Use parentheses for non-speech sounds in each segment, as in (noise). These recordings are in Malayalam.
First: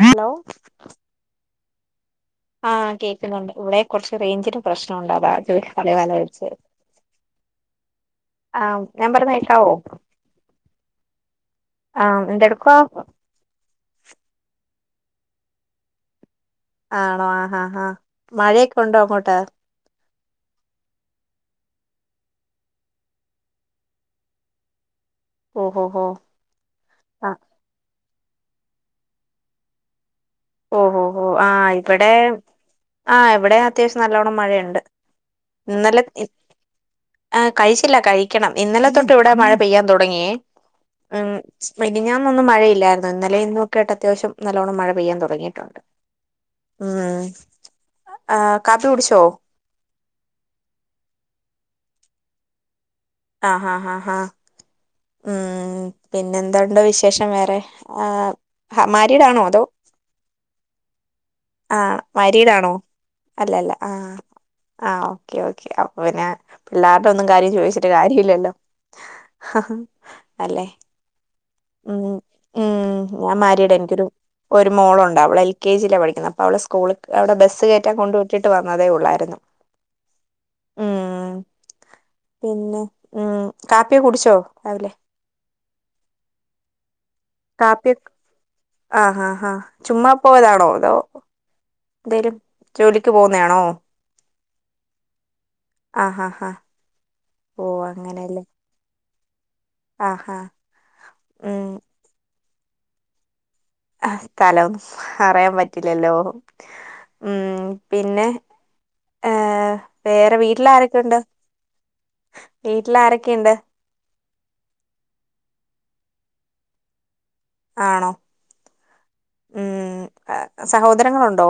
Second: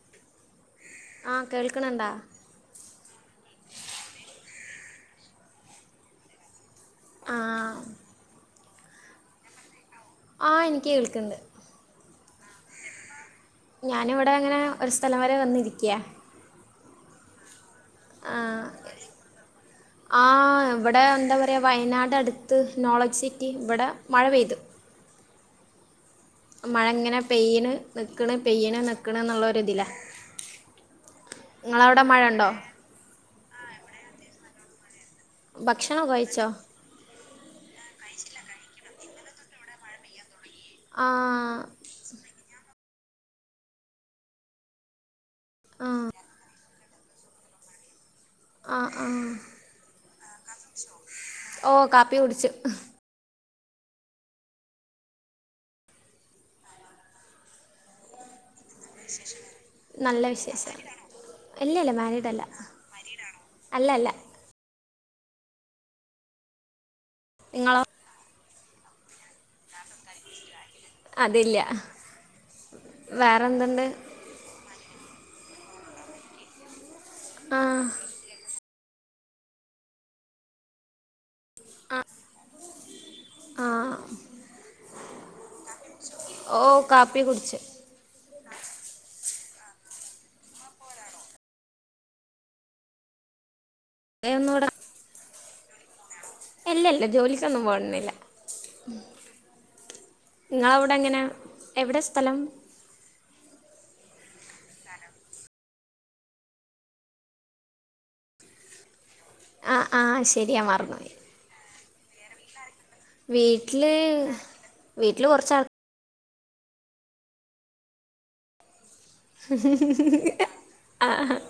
ഹലോ ആഹ് കേൾക്കണണ്ടാ ആഹ കേൾക്കുന്നുണ്ട് ഇവിടെ കൊറച്ച് റേഞ്ചിന് പ്രശ്നം ഉണ്ട് അതാലാല ആ ആഹ് ഞാൻ പറയുന്നകേക്കാവൂ ആ എനിക്ക് കേൾക്കണ്ട് ആഹ എന്തടുക്കുവാ ഞാനിവിടെ അങ്ങനെ ഒരു സ്ഥലം വരെ വന്നിരിക്ക്യ ആണോ ആഹാഹ മഴയൊക്ക ഉണ്ടോ അങ്ങോട്ട് ഇടെ വയനാട് അടുത്ത് നോളജ് സിറ്റി ഇവിടെ മഴ പെയ്തു ഓഹോഹോ മഴ ഇങ്ങനെ പെയ്യന് നിക്കണ് പെയ്യന് നിക്കണ് എന്നുള്ളരിത്തിലാണ് ഓഹ് ഓഹ് ആഹ് ഇവിടെ ഉണ്ടോ ആഹ് ഇവിടെ അത്യാവശ്യം നല്ലോണ്ണം മഴയുണ്ട് ഭക്ഷണം ഇന്നലെ ഒക്കെ കഴിച്ചോ ആഹ് കഴിച്ചില്ല കഴിക്കണം ഇന്നലെ തൊട്ട് ഇവിടെ മഴ പെയ്യാൻ തുടങ്ങിയേ ഉം ആഹ് മിനിഞ്ഞന്നൊന്നും മഴയില്ലായിരുന്നു, ഇന്നലെയും ഇന്നുയൊക്കെയായിട്ട് അത്യാവശ്യം നല്ലവണ്ണം മഴ പെയ്യാൻ തുടങ്ങ ങ്ങിട്ടുണ്ട് ഉം ആഹ് കാപ്പി കുടിച്ചോ ഓഹ് കാപ്പി കുടിച് ആഹ് ഉം പിന്നെ എന്തണ്ടോ വിശേഷം വേറെ ആഹ് നല്ല വിശേഷം ഇല്ല ഇല്ല ആഹ് മാരീഡല്ല മാരിടാണോ അല്ലല്ല അല്ല അല്ല ആഹ് ആഹ് ഓക്കേ ഓക്കേ അപ്പൊ പിന്നെ പിള്ളേരുടെ ഒന്നും കാര്യം നിങ്ങളോ ചോദിച്ചിട്ട് കാര്യ ഇല്ലല്ലോ അല്ലെ അതില്ല ഉം ഉം ഞാൻ മാരീഡാ വേറെന്തുണ്ട് എനിക്കൊരു ഒരു മോളുണ്ട് അവൾ എൽ കെ ജിയിലാ പഠിക്കുന്നത് അപ്പോ അവള സ്കൂളിക്ക് അവിടെ ബസ് ആഹ് കയറ്റാ കൊണ്ട് വിട്ടിട്ട് വ ന്നതേയുള്ളായിരുന്നു ഉം പിന്നെ ഉം ആഹ് കാപ്പിയൊക്കെ കുടിച്ചോ രാവിലെ ഓ കാപ്പി കുടിച്ച് കാപ്പി ആഹ് ആഹ് ചുമ്മാ പോയതാണോ അതോ എന്തേലും ജോലിക്ക് പോകുന്നതാണോ? ഏഹ് ഒന്നൂടെ ആ ഹാ ഹാ ഇല്ല ഇല്ല ജോലിക്കൊന്നും ഓ പോനൊന്നില്ല അങ്ങനെയല്ലേ ആഹാ നിങ്ങളവിടെ എങ്ങനാ ഉം എവിടെ സ്ഥലം ആഹ് സ്ഥലം പറയാൻ പറ്റില്ലല്ലോ ഉം പിന്നെ ഏഹ് ആഹ് ആഹ് വേറെ ശരിയാ വീട്ടില ആരൊക്കെ മറന്നുപോയി ഉണ്ട് വീട്ടില് വീട്ടില് കോർച്ചാൾ ആണോ ഉം ആ, ആഹ് സഹോദരങ്ങളുണ്ടോ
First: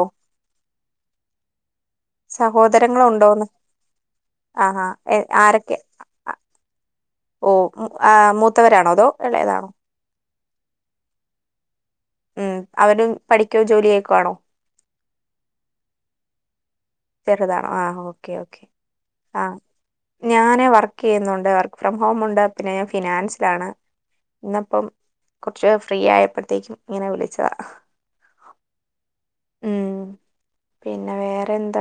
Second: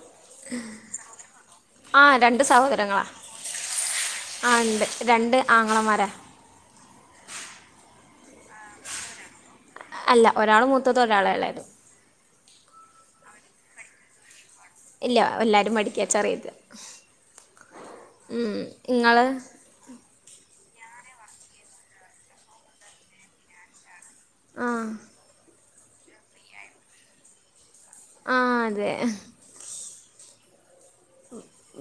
ആഹ് രണ്ട് സഹോദരങ്ങളാ സഹോദരങ്ങളുണ്ടോന്ന് ആഹ് ഇണ്ട് ആഹാ രണ്ട് ആംഗളമാരാ ഓഹ് ആഹ് മൂത്തവരാണോ അതോ ഇളയതാണോ അല്ല ഒരാൾ മൂത്തത് ഒരാള് എളയത് ഉം അവര പഠിക്കോ ജോലി ചെയ്യൊക്കെ ആണോ ഇല്ല എല്ലാവരും പഠിക്കാച്ചറിയല്ല ചെറുതാണോ ആഹ് ഓക്കേ ഓക്കെ ഇങ്ങള് ആഹ് ഞാന വർക്ക്‌ ചെയ്യുന്നുണ്ട് വർക്ക്‌ ഫ്രം ഹോം ഉണ്ട് പിന്നെ ഫിനാൻസ്ഡ് ആണ് ഇന്നിപ്പം ആഹ് കുറച്ച് ഫ്രീ ആയപ്പോഴത്തേക്കും ഇങ്ങനെ വിളിച്ചതാ ആഹ് അതെ. ഉം പിന്നെ വേ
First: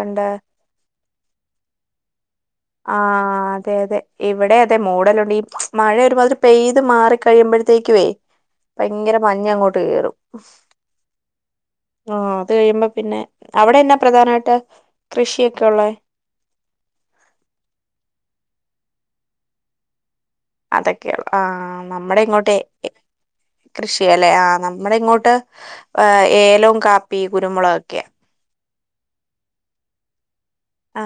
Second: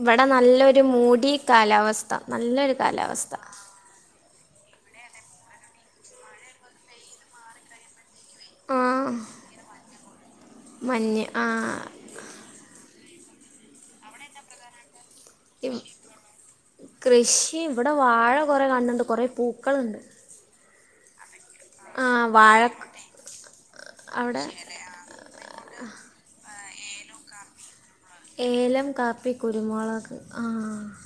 വടെ നല്ലൊരു മൂടി കാലാവസ്ഥ നല്ലൊരു ആ കാലാവസ്ഥ അതെ അതെ ഇവടെ അതെ മൂടലുണ്ട് ഈ മഴ ഒര്മാതിരി പെയ്ത് മാറി കഴിയ്മ്പഴത്തേക്കുവേ ഭയങ്കര ആഹ് മഞ്ഞങ്ങോട്ട് കേറും മഞ്ഞ് ആ ആ അത് കഴിയ്മ്പോ പിന്നെ അവ്ടെന്നാ പ്രധാനമായിട്ട് കൃഷിയൊക്കെ ഉള്ളേ (unintelligible) കൃഷിം ഇവ്ടെ വാഴ കൊറേ കാൺണ് ണ്ട് കൊറേ പൂക്കള്ണ്ട് അതൊക്കെയാള്ളെ ആ നമ്മ്ടെ ഇങ്ങോട്ടേ വാഴ കൃഷിയല്ലെ അവിടെ ആ നമ്മ്ടെ ഇങ്ങോട്ട് ഏ ഏലവും കാപ്പി കുര്മുളകൊക്കെയാ ഏലം കാപ്പി കുരുമൊളക് ആ ആ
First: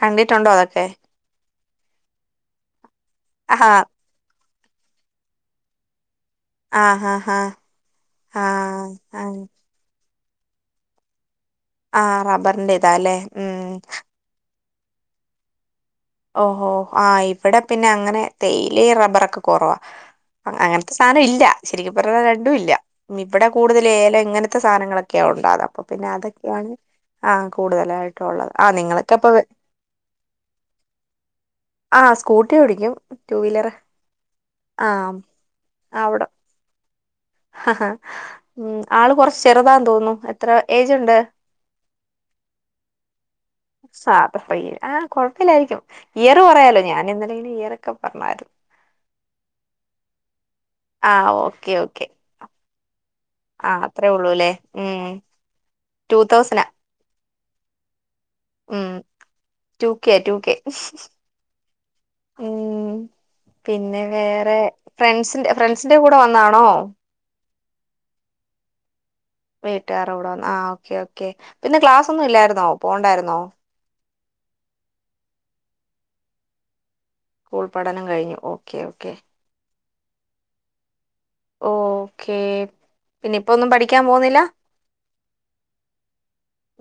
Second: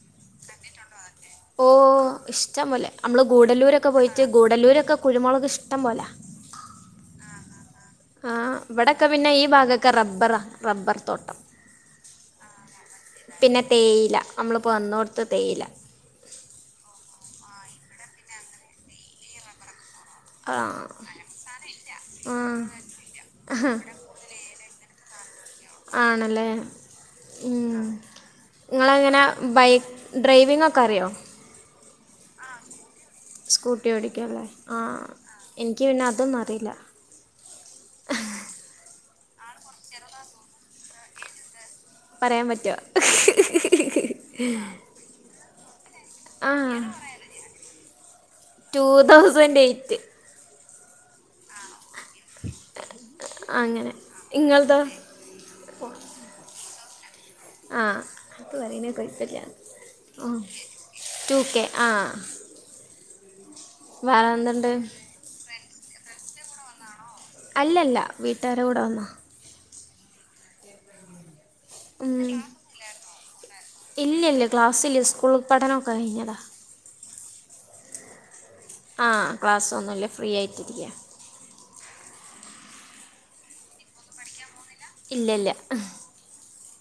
കണ്ടിട്ടുണ്ടോ അതൊക്കെ? ഓ ഇഷ്ടം പോലെ അമ്മള് ആ ഗൂഡല്ലൂരൊക്കെ പോയ്ട്ട് ഗുഡല്ലൂരൊക്കെ കുര്മൊളക് ഇഷ്ടം പോലാ ആ ആ ആ ആ വ്ടെക്കെ ആ പിന്നെ ഈ ഭാഗൊക്കെ റബ്ബറാ റബ്ബർ തോട്ടം ആ റബ്ബർന്റേതാല്ലേ ഉം പ്പൊ അന്നോട്ത്ത് തേയിലാ വ്ടെ പിന്നെ അങ്ങനെ തേയിലെയും റബ്ബറൊക്കെ കൊറവാ ആ അങ്ങനത്തെ സാനം ഇല്ല ശരിക്കും പറഞ്ഞ രണ്ടും ഇല്ല ഇവ്ടെ ആ കൂട്തല് ഏല ഇങ്ങനത്തെ സാധനങ്ങളൊ ക്ക അപ്പ പിന്നെ ആണല്ലേ അതൊക്കെയാണ് ആ ഉം. കൂട്തലായിട്ടും ഉള്ളത് ആ നിങ്ങളൊക്കെ നിങ്ങളെങ്ങനെ അപ്പൊ ബൈക്ക് ഡ്രൈവിംഗ് ഒക്കെ അറിയോ ആ സ്കൂട്ടി ഓടിക്കും വീലർ സ്കൂട്ടി ഓടിക്കൂല്ലേ ആ ആഹ് എനിക്ക് പിന്നെ അതൊന്നും അറീലാ ഹ ഹാ ഉം ആള് കൊറച്ച് ചെർതാന്ന് തോന്ന്ന്നു എത്ര ഏജ്ണ്ട് പറയാൻ പറ്റോ സാധാ റീ ആ കൊഴപ്പില്ലായ്രിക്കും ഇയറ് ആ പറയാലോ ഞാൻ ഇന്നലേല് ഇയറൊക്കെ പറഞ്ഞായ്ര് റ്റൂ തൗസന്റെയ്റ്റ് ആ ഓക്കെ ഓക്കെ ആ അങ്ങനെ അത്രേ ഒള്ളൂല്ലേ നിങ്ങളതോ ഉം റ്റൂ തൗസനാ ആ അപ്പ പറയ്ണേ കൊയ്പ്പല്ല ടു കെ ആ ടു കെ റ്റൂ കേ ആ ഉം പിന്നെ വേറെ ഫ്രണ്ട്സ് ഫ്രണ്ട്സിന്റെ കൂടെ വന്നാണോ? അല്ലല്ല വീട്ടാരെ കൂടെ വന്നാ വീട്ട്കാറെ കൂടെ വന്നാ ആ ഓക്കേ ഓക്കേ പിന്നെ ക്ലാസാെന്നും ഇല്ലായ്ര്ന്നോ പോണ്ടായ്ര്ന്നോ? ഇല്ല്യല്ല ക്ലാസ്സ്ല്ല സ്കൂൾ പഠനം കയ്ഞ്ഞതാ സ്കൂൾ പഠനം കയ്ഞ്ഞു ഓ ആ ക്ലാസ്സാെന്നുംല്ല ഫ്രീ ആയിട്ടിരിക്കാ ഓ ക്കേ പിന്നെ ഇപ്പൊന്നും പഠിക്കാൻ പോന്നില്ലാ? ഇല്ലല്ല്യ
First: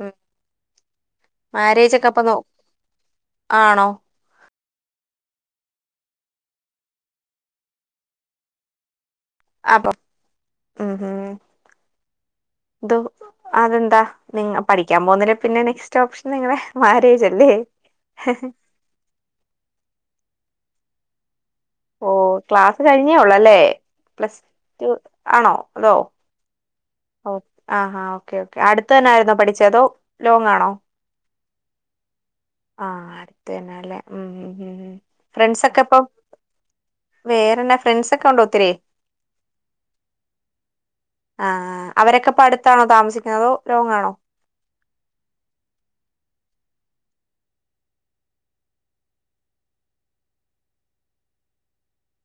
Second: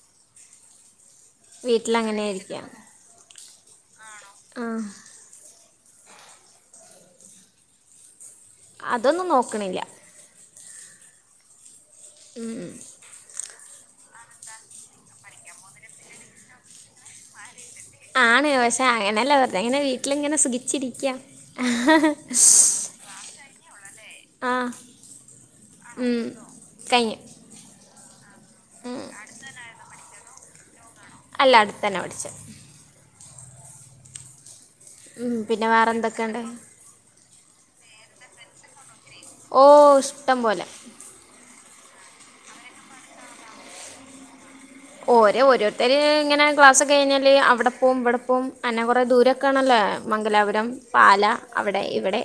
ഉം മാരേജെക്കെ അപ്പൊ വീട്ടിലങ്ങനെ നോ ആണോ ആ അതൊന്നും നോക്ക്ണില്ല അപ്പം ഉം ഊം ഉം അതെന്താ നിങ്ങ പഠിക്കാൻ പോക്ന്നില്ലെ പിന്നെ നെക്സ്റ്റ് ഓപ്ഷൻ നിങ്ങളെ മാരേജ് അല്ലേ ആണ് പഷേ അങ്ങനെല്ല വെർതെങ്ങനെ വീട്ട്ല്ങ്ങനെ സുഖിച്ചിരിക്ക്യാ ഓ ക്ലാസ്സ് കഴിഞ്ഞേ ഒള്ളു അല്ലേ പ്ലസ് ആ ടു ആണോ, തോ ഉം. കഴിഞ്ഞു ഓ ആ ഹാ ഓക്കേ ഓക്കേ അട്ത്തന്നെ ആയിര്ന്നോ പഠിച്ചേ അതോ ലോങ്ങാണോ അല്ല അടുത്തന്നെ, പഠിച്ചെ നല്ലേ, ഉം ഉം ഉം ഉം ഫ്രണ്ട്സ്സ് പിന്നെ ഒക്കെ വേറെ അപ്പൊ എന്തൊക്കെയുണ്ട് വേറെന്നാ, ഫ്രണ്ട്സൊക്കെ ഉണ്ടോ ഒത്തിരീ? ഓ, ഇഷ്ടം പോലെ ആ, അവരൊക്കെ ഇപ്പ അടുത്താണോ താമസിക്കുന്നേ, അതോ ലോങ്ങാണോ? ഓര ഓരോരുത്തര് ഇങ്ങനെ ക്ലസ്സൊക്കെ കഴിഞ്ഞാല്, അവടെ പോവും ഇവടെ പോവും അന്നെ കൊറെ ദൂരൊക്കെ ആണല്ലോ. ഏഹ് മംഗലാപുരം, പാല, അവിടെ ഇവിടെ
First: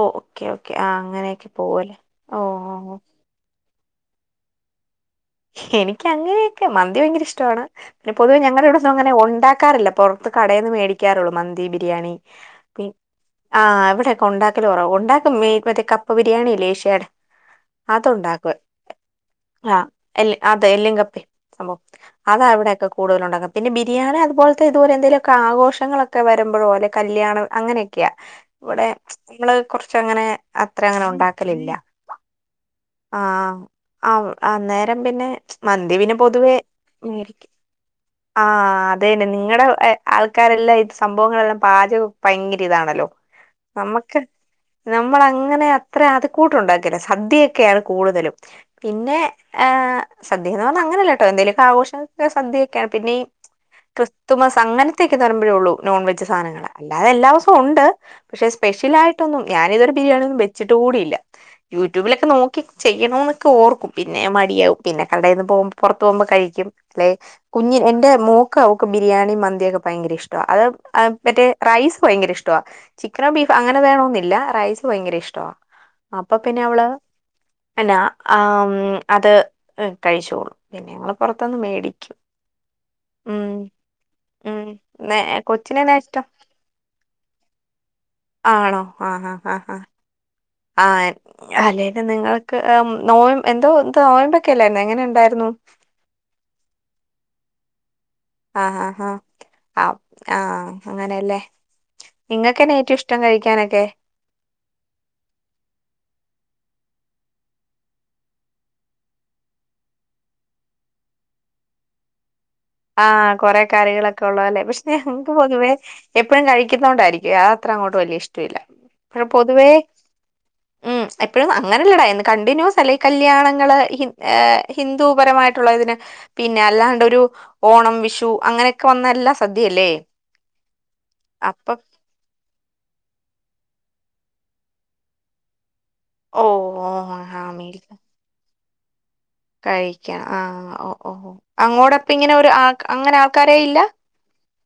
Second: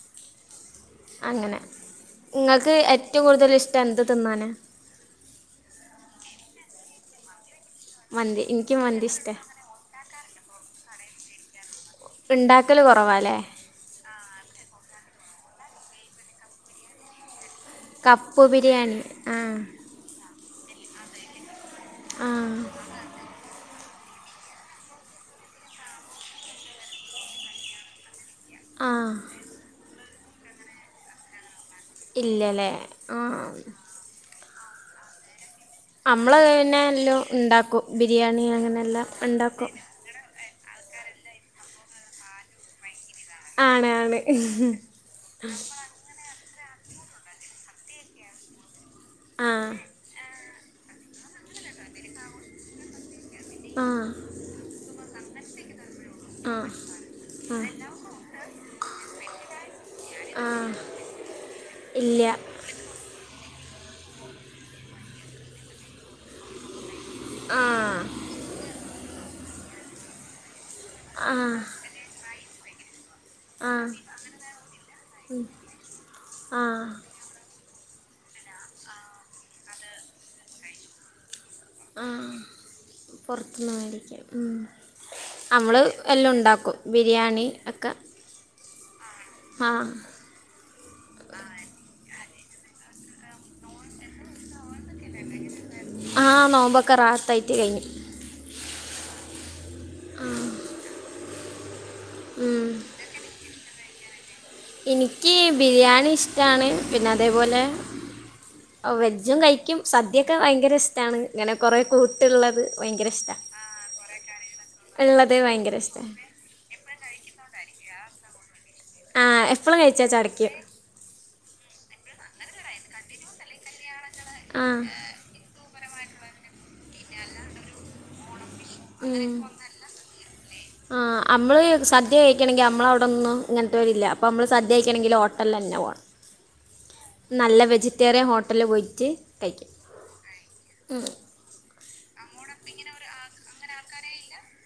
ഓ ഓക്കെ ഓക്കെ ആഹ് അങ്ങനെയൊക്കെ അങ്ങനെ പോവല്ലേ ഇങ്ങക്ക് ഓഹ് ഏറ്റവും കൂടുതല് ഇഷ് എന്ത് തിന്നാനാ? എനിക്ക് അങ്ങനെയൊക്കെ, മന്തി വയങ്കര ഇഷ്ടവാണ്. പിന്നെ, പൊതുവെ മന്തി ഞങ്ങടെ എനിക്ക് ഇവിടൊന്നും മന്തി അങ്ങനെ ഇഷ്ടമാണ് ഒണ്ടാക്കാറില്ല, പൊറത്ത് കടേന്ന് മേടിക്കാറുള്ളു മന്തി, ബി ബിരിയാണി ഉണ്ടാക്കൽ പിൻ, കുറവാല്ലേ ആ ഇവിടൊക്കെ ഉണ്ടാക്കല് കൊറവാ ഉൺ ഉണ്ടാക്കും, മി മറ്റേ കപ്പ ബിരിയാണില്ലേ ഇഷേടെ കപ്പ് ബിരിയാണി ആഹ് എല്ല് അതെ എല്ലി കപ്പേ സംഭവം ആ അതാ ഇവെടെയൊക്കെ കൂടുതല് ഉണ്ടാക്കുൻ പിന്നെ ബി ബിരിയാണി അതുപോലത്തെ ഏതോ എന്തേലൊക്കെ ആഘോഷങ്ങളൊക്കെ വരുമ്പഴോ അല്ലേ കല്യാണ അ ഇവടെ ആ ഞങ്ങൾ കൊറച്ചങ്ങനെ അത്ര അങ്ങനെ ഉണ്ടാക്കലില്ല. ഇല്ലലേ ആഹ് ആഹ് അന്നേരം പിന്നെ മന്തി പിന്നെ പൊതുവേ പിന്നെ എല്ലാം മേടിക്കും ഉണ്ടാക്കും ബിരിയാണി അങ്ങനെയെല്ലാം ആതെന്നെ നിങ്ങടെ ഉണ്ടാക്കും ഏഹ് ആൾ ആക്കാരെല്ലാം ഇത് സംഭവങ്ങളെല്ലാം പാചകം പയങ്കര ഇതാണല്ലോ. ആണ് നമക്ക് ആണ് നമ്മൾ അങ്ങനെ അത്ര അത് കൂട്ടുണ്ടാക്കില്ല സദ്യൊക്കെയാണ് കൂടുതലും പിന്നെ ആ ഏഹ് സദ്യാന്ന് പറഞ്ഞാ അങ്ങനെയല്ലട്ടോ എന്തേലൊക്കെ ആഘോഷങ്ങൾക്ക് സദ്യൊക്കെയാണ്, പിന്നെ ഈ ആ ക്രിസ്തുമസ്, അങ്ങൻത്തെയൊക്കെ ഇതാമ്പഴേ ഉള്ളൂ നോൺ വെജ് ആ സാനങ്ങള്, അല്ലാതെ എല്ലാ ഊസം ആ ഉണ്ട്, പഷെ സ്പെഷ്യലായിട്ടൊന്നും, ഞാാനിതുവരെ ബിരിയാണിയൊന്ന് ആ വെച്ചിട്ട് കൂടിയില്ല, ഇല്ല യൂട്യൂബിലൊക്കെ നോക്കി ചെയ്യണൊന്നൊക്കെ ഓർക്കും, പി പിന്നെ മടിയാവും, പിന്നെ കടെന്ന് പോം പൊറത്ത് പോവുമ്പോ കഴിക്കും. ല്ലെ ആ കുഞ്ഞി എന്റെ മോക്ക് അവക്ക് ബിരിയാണി മന്തിയൊക്കെ പയങ്കര ഇഷ്ടാ അഹ് അഹ് ആ മറ്റേ റൈസ് ഭയങ്കര ഇഷ്ട്ടവാ ചിക്കനോ ബീഫോ ആ അങ്ങനെ വേണൊന്നില്ല, റൈസ് ഭയങ്കര ഇഷ്ടവാ, അപ്പൊ ആ പിന്നെ അവള് ആ അല്ല ആം അത് കഴിച്ചോളും പിന്നെ ഞങ്ങള് പൊറ ത്ത്ന്ന് വേടിക്കും പൊർത്ത്ന്ന് വേടിക്കും ഉം അമ്മള് കൊച്ചിനെന്നാ ഇഷ്ടം ആണോ ആഹ് ഹാ ഹാ ഹാ ആ അല്ലേലും നിങ്ങളൊക്കെ ഏഹ് നോയ് എന്തോ എന്ത് നൊയമ്പൊക്കെ ല്ലായിരുന്നൊ, എങ്ങനെ ഇണ്ടായിരുന്നു? ആ നോമ്പൊക്കെ (unintelligible) ആഹ് ആഹ് ആഹ് ആവ് ആഹ് അങ്ങനേ ല്ലേ. ഉം. നിങ്ങൾക്കെന്നാ ഏറ്റും ഇഷ്ടം കഴിക്കാനൊക്കെ? എനിക്കീ ബിരിയാണി ഇഷ്ടാണ് പിന്നെ അതേപോലെ അഹ് വെജും കഴിക്കും, സദ്യൊക്കെ ഭയങ്കര ഇസ്ട്ടാണ് ഇങ്ങനെ കൊറെേ കൂട്ടുള്ള ആഹ് കൊറെേ കറികളൊക്കെ ഉള്ളതല്ലേ, പഷെ ഇൻക്ക് ഉള്ളത് പൊതുവേ ഭയങ്കര ഇഷ്ടമാണ് എപ്പഴും കഴിക്കുന്നോണ്ടായിരിക്കുവേ അത് അത്ര അങ്ങോട്ട് വല്യ ഇഷ് ആ (unintelligible) പൊതുവേ എപ്പോഴും കഴിച്ചാൽ ചടയ്ക്കും ഉം എപ്പഴും അഹ് അങ്ങനല്ലെടാ കണ്ടിന്യൂസല്ല ഈ കല്യാണങ്ങള് ഏഹ് ആ ഹിന്ദൂ പരമായിട്ടുള്ള ഇതിന് പിന്നെ അല്ലാണ്ട് ഒരു ഓണം വിഷു അങ്ങനൊക്കെ വന്നാ എല്ലാം ഉം. സദ്യയല്ലേ. ആ അമ്മള് അപ്പൊ സദ്യ കഴിക്കണെങ്കി അമ്മളവടൊന്നും ഇങ്ങട്ട് വരില്യ അപ്പമ്മള് സദ്യായിക്കണെങ്കി ഹോട്ടല്ലന്നെ പോണം ഓ നല്ല മീൽ വെജിറ്റേറിയൻ ഹോട്ടല്ല് പോയിട്ട് കഴിക്കും കഴിക്യ ആ ഓ ഉം. ഓ അങ്ങോടപ്പങ്ങനെ ഒരു ആ അങ്ങനെ ആൾക്കാരേ ഇല്ല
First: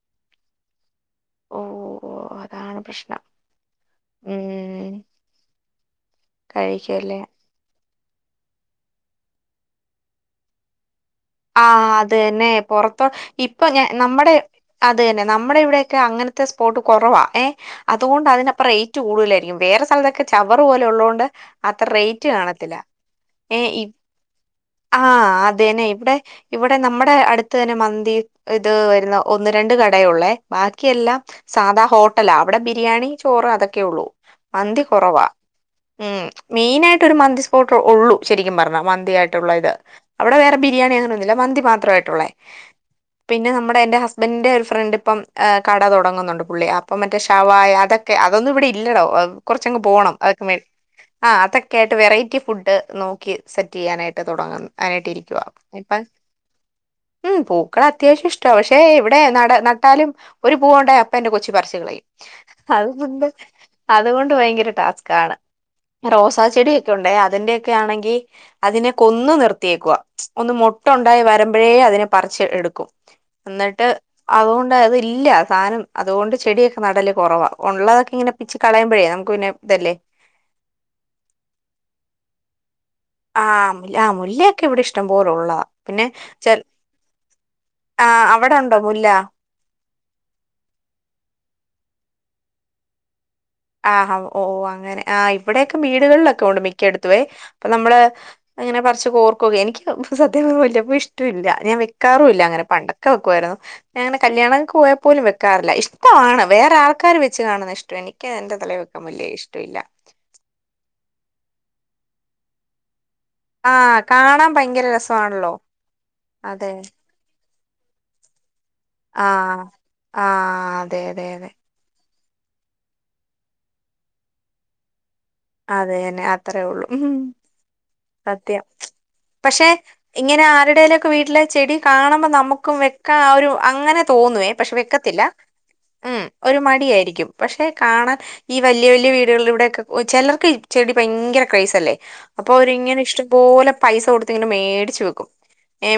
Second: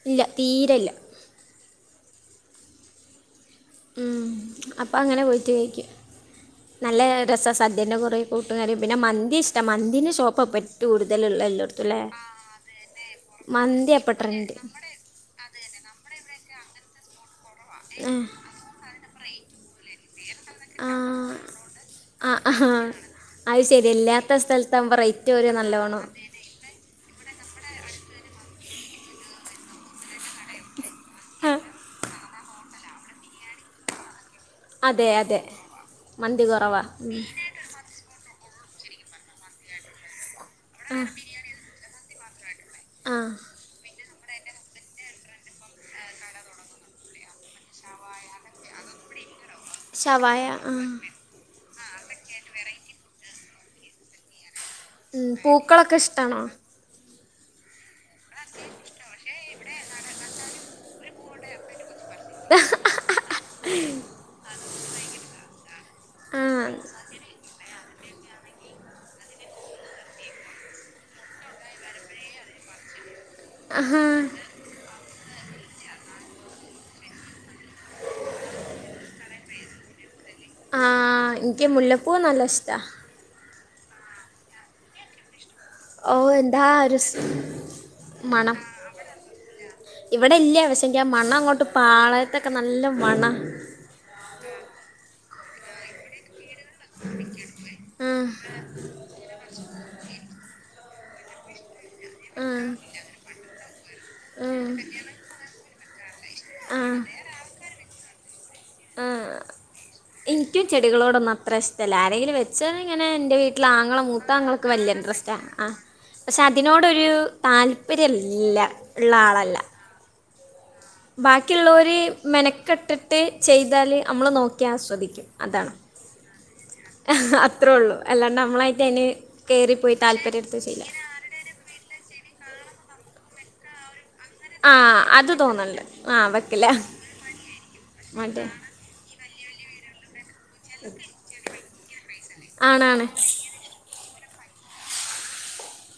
ഇല്ല തീരല്ല ഓ ഓ അതാണ് പ്രശ്നം ഉം അപ്പം അങ്ങനെ പോയിട്ട് കഴിക്കും നല്ല കഴിക്കല്ലേ രസാ സദ്യൻ്റെ കൊറേ കൂട്ട്കറിം പിന്നെ മന്തി ഇഷ്ടാ മന്തിൻ്റെ ഷോപ്പാ പറ്റെകൂട്തല് ആഹ് അതെന്നെ പൊറത്ത് ഇപ്പൊ ഞ മന്തി അപ്പം നമ്മുടെ ട്രെൻഡ് അതന്നെ നമ്മടെ ഇവിടൊക്കെ അങ്ങൻ ത്തെ സ്പോട്ട് കൊറവാ ഏ ആ അതോണ്ട് അതിനപ്പ റേറ്റ് കൂടുതലായിരിക്കും വേറെ സ്ഥലത്തൊക്കെ ചവറ് പോലെ ആ ഉള്ളോണ്ട് അത്ര റേറ്റ് ആ ആ കാണത്ത് അത് ശെരി ഇല്ലാത്ത സ്ഥലത്താമ്പോ റൈറ്റ് ആഹ് ഓല് അതന്നെ നല്ലോവണം ഇവിടെ ഇവിടെ നമ്മുടെ അടുത്ത് തന്നെ മന്തി ഇത് വരുന്ന ഒന്ന് രണ്ട് കടെയൊള്ളേ ബാക്കി എല്ലാം ആ, സാധാ ഹോട്ടലാ അവിടെ ബിരിയാണി ചോറ് അതൊക്കെയുള്ളു മന്തി അതെ കൊറവാ അതെ ഉം മന്തി കുറവാ മെയിനായിട്ട് ഒരു ഉം. മന്തി സ്പോട്ട് ഒള്ളു ശെരി ക്കിനും പർഞ്ഞാ മന്തി ആയിട്ടുള്ള ഇത്. അവിടെ വേറെ ബിരിയാണി ആ അങ്ങനൊന്നുല്ല മന്തി മാത്ര ആയിട്ടുള്ളേ ആ പിന്നെ നമ്മുടെ എൻ്റെ ഹസ് ബന്റെ ഒരു ഫ്രണ്ട് ഇപ്പം കട തൊടങ്ങുന്നുണ്ട് പുള്ളി അപ്പം മറ്റേ ഷവായ അതൊക്കെ അതൊന്നും ഇവിടെ ഇല്ലടോ കൊർച്ചങ്ങ് പോകണം ഷവായ അതേ മേടി ആ ആ അത ക്കേയിട്ട് വെറൈറ്റി ഫുഡ് നോക്കി സെറ്റ് ചെയ്യാനായിട്ട് തൊടങ്ങുന്ന് ഐനായ്ട്ട് ഉം, ഇരിക്കുവ പൂക്കളൊക്കെ ഇപ്പം ഇഷ്ടമാണോ ഉം പൂക്കളെ അത്യാവശ്യം ഇഷ്ട പക്ഷെ ഇവിടെ നട നട്ടാലും ഒരു പൂവുണ്ടായ അപ്പ എന്റെ കൊച്ചു പറച്ച്കളയും അതുകൊണ്ട് അതുകൊണ്ട് ഭയങ്കര ടാസ്കാണ് ആ റോസാ ചെടിയൊക്കെ ഉണ്ട് അതിന്റൊക്കെ ആണെങ്കി അതിനെ കൊന്ന് നിർത്തിയേക്കുവ ഒന്ന് മൊ ട്ടുണ്ടായി വരുമ്പോഴേ അതിനെ പറച്ച് എടുക്കും എന്നിട്ട് ആഹാ അതുകൊണ്ട് അത് ഇല്ല സാനം അതുകൊണ്ട് ചെടിയൊക്കെ നടല് കൊറവാ ഉള്ളതൊക്കെങ്ങനെ പിച്ച് കളയുമ്പഴേ നമുക്ക് പിന്നെ ഇതല്ലേ ആ ഇൻക്ക് മുല്ലപ്പൂ നല്ല ഇഷ്ടാ ആഹ് മു ആ മുല്ലയൊക്കെ ഇവിടെ ഇഷ്ടം പോലെ ഉള്ളതാ പിന്നെ ഓ ചെ എന്താ ഒരു സ് ആ മണം അവിടെണ്ടോ മുല്ല ഇവിടെ ഇല്യ പക്ഷേ എനിക്ക് ആ മണങ്ങോട്ട് പാളയത്തൊക്കെ നല്ല മണ ആഹ് ഓ അങ്ങനെ ആ ഇവിടൊക്കെ വീടുകളില് ക്കെണ്ട് മിക്ക എടുത്തുവേ അപ്പൊ നമ്മള് ആ, ഇങ്ങനെ പർച്ച് കോർക്കേ എനിക്ക് സത്യപർഞ്ഞാ മുല്ലപ്പൂ ഇഷ് പറ്റുല്ല ഞാൻ വെക്കാറുമില്ല ആ, അങ്ങനെ പണ്ടൊക്കെ വെക്കാറുല്ലങ്ങനെ പണ്ടൊക്കെ വെക്കുവായിരുന്നു ആ, പിന്നെങ്ങനെകല്യാണം പോയാ പോലും വെക്കാറില്ല ഇഷ്ടവാണ് വേറെ ആ ൾക്കാര് വെച്ച് കാണുന്നെ ഇഷ്ടനി ആ ഇൻക്കും ചെടികളോടൊന്നും അത്ര ഇഷ്ട്ടല്ല ആരെങ്കിലും വെച്ചാല് ങ്ങനെ എൻ്റെ വീട്ടില് ആ ആങ്ങള കാണാൻ മൂത്താങ്ങ ഇക്ക് ഭയങ്കര വല്യ ഇൻട്രസ്റ്റ് രസമാണല്ലോ ആ പക്ഷെ അതെ അതിനോടൊരു താല്പര്യല്ല ഇള്ള ആ ആളല്ല ആ അതെ അതെ അതെ ബാക്കിയുള്ളോര് മെനക്കെട്ടിട്ട് ചെയ്താല് നമ്മള് നോക്കി ആസ്വദിക്കും അതാണ് അത് തന്നെ അത്രേ ഉള്ളൂ ഉം അത്രേ ഒള്ളൂ അല്ലാണ്ട് സത്യം നമ്മളായിട്ട് ഐന് പക്ഷെ ഇങ്ങനെ ആരുടെലൊക്കെ വീട്ടിലെ ചെടി കാണുമ്പോ നമുക്കും വെക്ക ആ ഒരു അങ്ങനെ തോന്നുവേ ആ പക്ഷെ വെക്കത്തില്ല അത് തോന്നലുണ്ട് ആ ഉം ഒരു വെക്കില്ല മടിയായിരിക്കും പക്ഷെ കാണാൻ മറ്റേ ഈ വല്യ വല്യ വീ ട്കളിലൂടെ ചെലർക്ക് ചെടി ഭയങ്കര ക്രൈസ്സല്ലേ അപ്പോ അപ്പോര്ങ്ങനെ ആണാണ് ഇഷ്ടപോലെ പൈസ കൊട് ത്ത്ങ്ങനെ മേടിച്ചു വെക്കും.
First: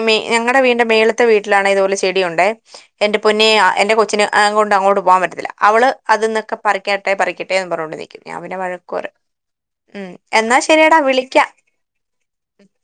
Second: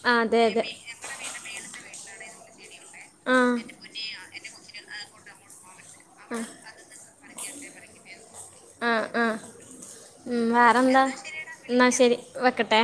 ആ അതെ ഞങ്ങടെ അതെ വീടിന്റെ മേള്ത്തെ വീട്ടിലാണെ ഇതുപോലെ ചെടിയ്ണ്ടേ എന്റെ ആ പൊന്നെ എന്റെ കൊച്ചിന് അ കൊണ്ട് അങ്ങോട്ട് പോകാൻ പറ്റത്തില്ല അവള് അത്ന്നൊക്കെ പറിക്കട്ടെ പറിക്കട്ടെ ന്ന് പറഞ്ഞോണ്ടിരിക്കും ഞാൻ പിന്നെ ആ വഴക്കൂപറിം ആ ഉം എന്നാ ശെരിയെടാ വിളിക്കാ എന്നാ ശെരി വെക്കട്ടെ